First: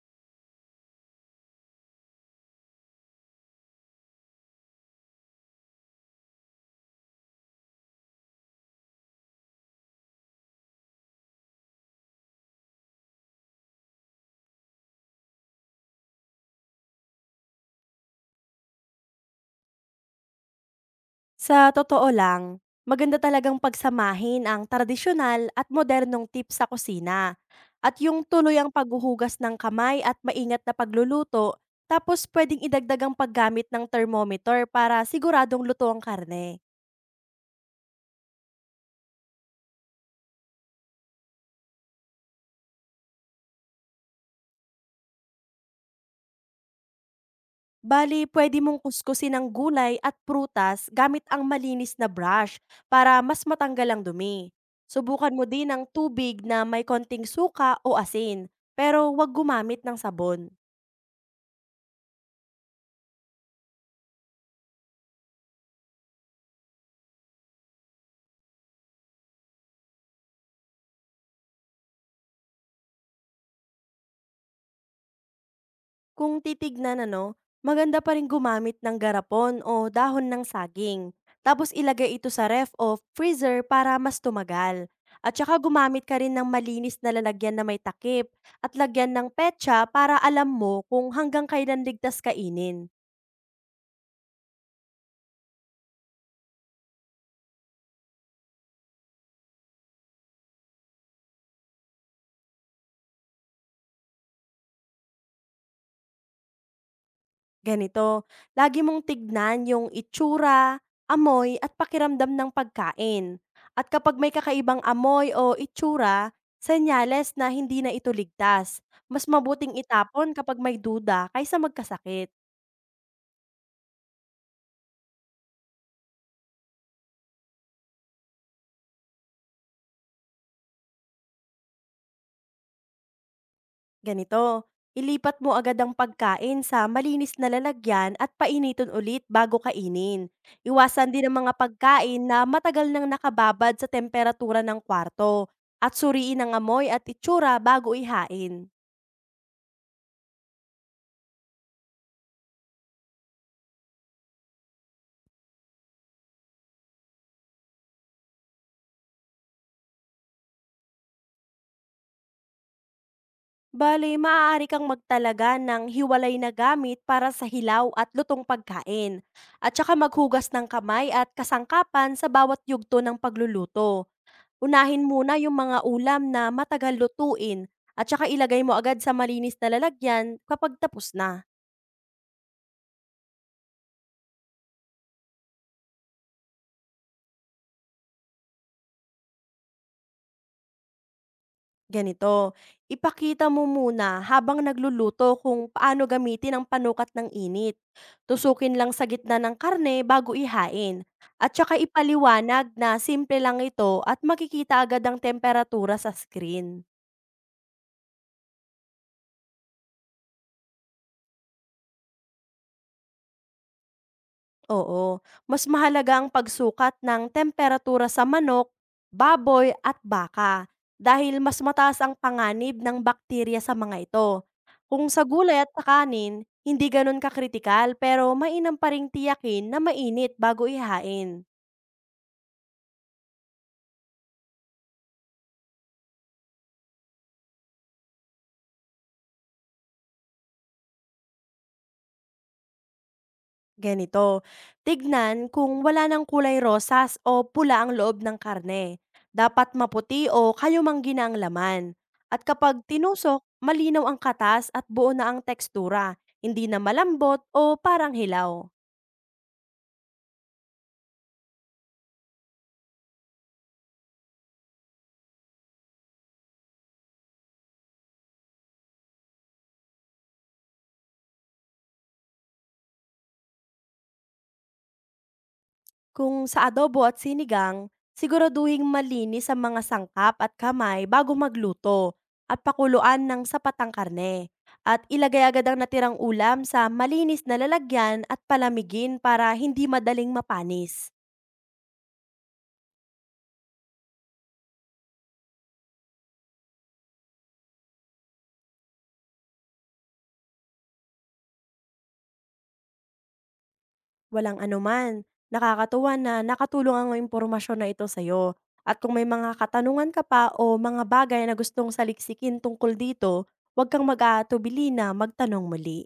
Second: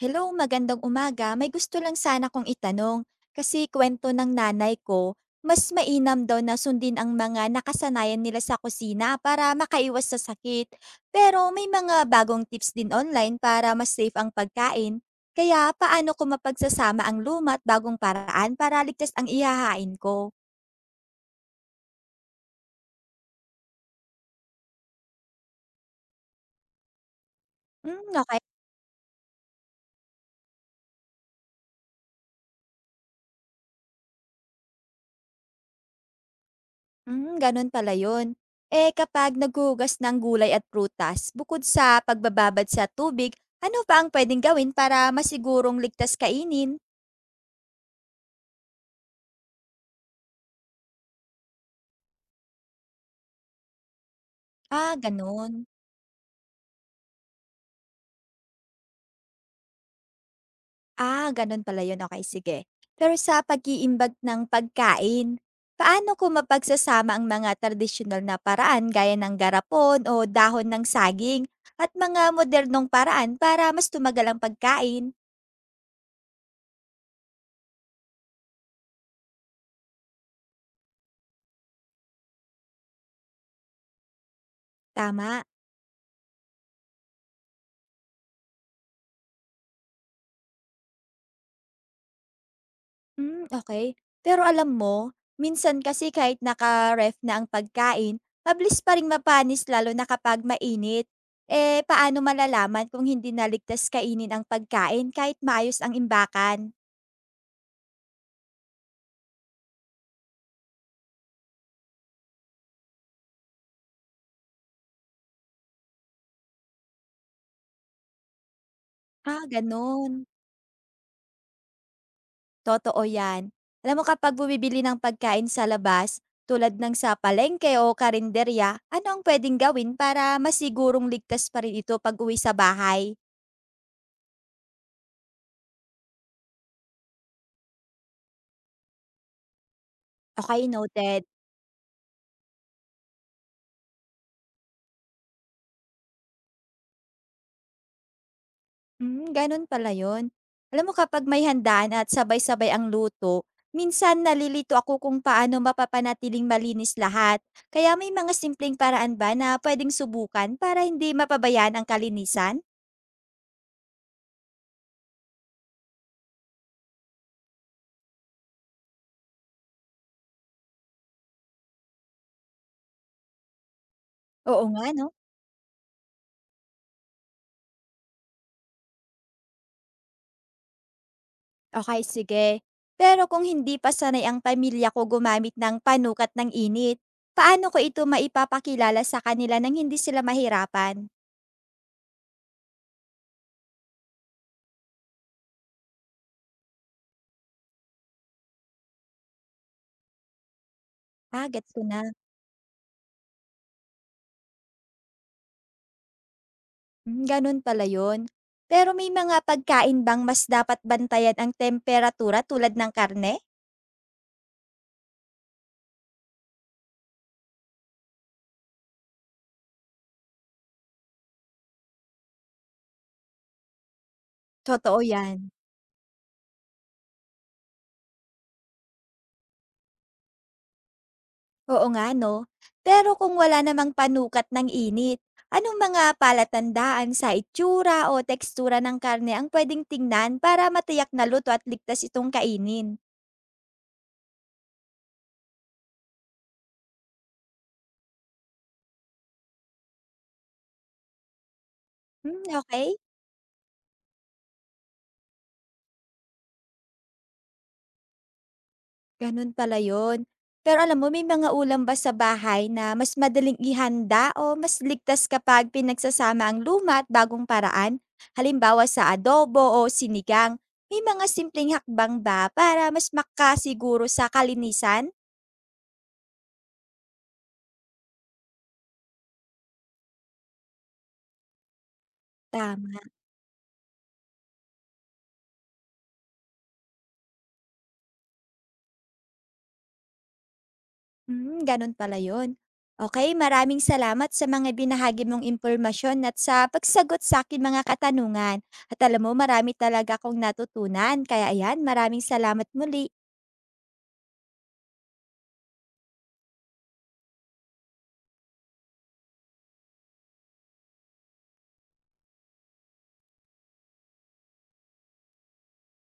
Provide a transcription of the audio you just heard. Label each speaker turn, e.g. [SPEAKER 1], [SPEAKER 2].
[SPEAKER 1] Hello, magandang umaga. May gusto lang sana kong itanong. Kasi kwento ng nanay ko, mas mainam daw na sundin ang mga nakasanayan nila sa kusina para makaiwas sa sakit. Pero may mga bagong tips din online para mas safe ang pagkain. Kaya paano ko mapagsasama ang luma at bagong paraan para ligtas ang ihahain ko?
[SPEAKER 2] Sa totoo lang, maganda talagang pagsamahin ang tradisyonal at modernong tips sa kusina. At
[SPEAKER 1] Hmm,
[SPEAKER 2] yung
[SPEAKER 1] okay.
[SPEAKER 2] tuloy ang paghuhugas ng kamay at maingat na pagluluto, tapos pwedeng idagdag ang paggamit ng thermometer para siguradong luto ang karne.
[SPEAKER 1] Hmm, ganun pala yun. Eh kapag naghuhugas ng gulay at prutas, bukod sa pagbababad sa tubig, ano pa ang pwedeng gawin para masigurong ligtas kainin?
[SPEAKER 2] Bali, pwede mong kuskusin ang gulay at prutas gamit ang malinis na brush para mas matanggal ang dumi.
[SPEAKER 1] Ah,
[SPEAKER 2] Subukan mo
[SPEAKER 1] ganun.
[SPEAKER 2] din ang tubig na may konting suka o asin, pero huwag gumamit ng sabon.
[SPEAKER 1] Ah, ganun pala yun. Okay, sige. Pero sa pag-iimbag ng pagkain, paano kung mapagsasama ang mga tradisyonal na paraan gaya ng garapon o dahon ng saging at mga modernong paraan para mas tumagal ang pagkain?
[SPEAKER 2] Kung titignan ano, maganda pa rin gumamit ng garapon o dahon ng saging. Tapos ilagay ito sa ref o freezer para mas tumagal. At
[SPEAKER 1] Tama.
[SPEAKER 2] saka gumamit ka rin ng malinis na lalagyan na may takip at lagyan ng petsa para alam mo kung hanggang kailan ligtas kainin.
[SPEAKER 1] Hmm, okay. Pero alam mo, minsan kasi kahit naka-ref na ang pagkain, mabilis pa ring mapanis lalo na kapag mainit. Eh, paano malalaman kung hindi na ligtas kainin ang pagkain kahit maayos ang imbakan?
[SPEAKER 2] Ganito, lagi mong tignan yung itsura, amoy at pakiramdam ng pagkain. At kapag may kakaibang amoy o itsura, senyales na hindi na ito ligtas. Mas
[SPEAKER 1] Ah,
[SPEAKER 2] mabuting
[SPEAKER 1] gano'n.
[SPEAKER 2] itapon kapag may duda kaysa magkasakit.
[SPEAKER 1] Totoo 'yan. Alam mo kapag bumibili ng pagkain sa labas, tulad ng sa palengke o karinderya, ano ang puwedeng gawin para masigurong ligtas pa rin ito pag-uwi sa bahay?
[SPEAKER 2] Ganito, ilipat mo agad ang pagkain sa malinis na lalagyan at painitin ulit bago kainin.
[SPEAKER 1] Okay,
[SPEAKER 2] Iwasan
[SPEAKER 1] noted.
[SPEAKER 2] din ang mga pagkain na matagal nang nakababad sa temperatura ng kwarto at suriin ang amoy at itsura bago ihain.
[SPEAKER 1] Hmm, gano'n pala 'yun. Alam mo kapag may handaan at sabay-sabay ang luto, minsan nalilito ako kung paano mapapanatiling malinis lahat. Kaya may mga simpleng paraan ba na pwedeng subukan para hindi mapabayaan ang kalinisan?
[SPEAKER 2] Bale, maaari kang magtalaga ng hiwalay na gamit para sa hilaw at lutong pagkain. At saka maghugas ng kamay at kasangkapan sa bawat yugto ng pagluluto.
[SPEAKER 1] Oo nga
[SPEAKER 2] Unahin
[SPEAKER 1] 'no?
[SPEAKER 2] muna yung mga ulam na matagal lutuin at saka ilagay mo agad sa malinis na lalagyan kapag tapos na.
[SPEAKER 1] Okey, sige. Pero kung hindi pa sanay ang pamilya ko gumamit ng panukat ng init, paano ko ito maipapakilala sa kanila nang hindi sila mahirapan?
[SPEAKER 2] Ganito, ipakita mo muna habang nagluluto kung paano gamitin ang panukat ng init. Tusukin lang sa gitna ng karne bago ihain.
[SPEAKER 1] Ah,
[SPEAKER 2] At
[SPEAKER 1] gets
[SPEAKER 2] saka
[SPEAKER 1] ko na.
[SPEAKER 2] ipaliwanag na simple lang ito at makikita agad ang temperatura sa screen.
[SPEAKER 1] Hmm, ganun pala yun. Pero may mga pagkain bang mas dapat bantayan ang temperatura tulad ng karne?
[SPEAKER 2] Oo, mas mahalaga ang pagsukat ng temperatura sa manok, baboy at baka dahil mas mataas ang panganib ng bakterya sa mga ito.
[SPEAKER 1] Totoo
[SPEAKER 2] Kung sa
[SPEAKER 1] yan.
[SPEAKER 2] gulay at sa kanin, hindi ganun kakritikal pero mainam pa ring tiyakin na mainit bago ihain.
[SPEAKER 1] Oo nga, no? Pero kung wala namang panukat ng init, anong mga palatandaan sa itsura o tekstura ng karne ang pwedeng tingnan para matiyak na luto at ligtas itong kainin?
[SPEAKER 2] Ganito, tignan kung wala ng kulay rosas o pula ang loob ng karne. Dapat maputi o kayumanggina ang laman. At
[SPEAKER 1] Hmm,
[SPEAKER 2] kapag
[SPEAKER 1] okay?
[SPEAKER 2] tinusok, malinaw ang katas at buo na ang tekstura, hindi na malambot o parang hilaw.
[SPEAKER 1] Ganun pala yun. Pero alam mo, may mga ulam ba sa bahay na mas madaling ihanda o mas ligtas kapag pinagsasama ang luma at bagong paraan? Halimbawa sa adobo o sinigang, may mga simpleng hakbang ba para mas makasiguro sa kalinisan?
[SPEAKER 2] Kung sa adobo at sinigang, siguraduhing malinis ang mga sangkap at kamay bago magluto at
[SPEAKER 1] Tama.
[SPEAKER 2] pakuluan ng sapatang karne. At ilagay agad ang natirang ulam sa malinis na lalagyan at palamigin para hindi madaling mapanis.
[SPEAKER 1] Hmm, ganun pala yun. Okay, maraming salamat sa mga binahagi mong impormasyon at sa pagsagot sa akin mga katanungan. At alam mo, marami talaga akong natutunan. Kaya ayan, maraming salamat muli.
[SPEAKER 2] Walang anuman, nakakatuwa na nakatulong ang impormasyon na ito sa'yo. At kung may mga katanungan ka pa o mga bagay na gustong saliksikin tungkol dito, huwag kang mag-aatubili na magtanong muli.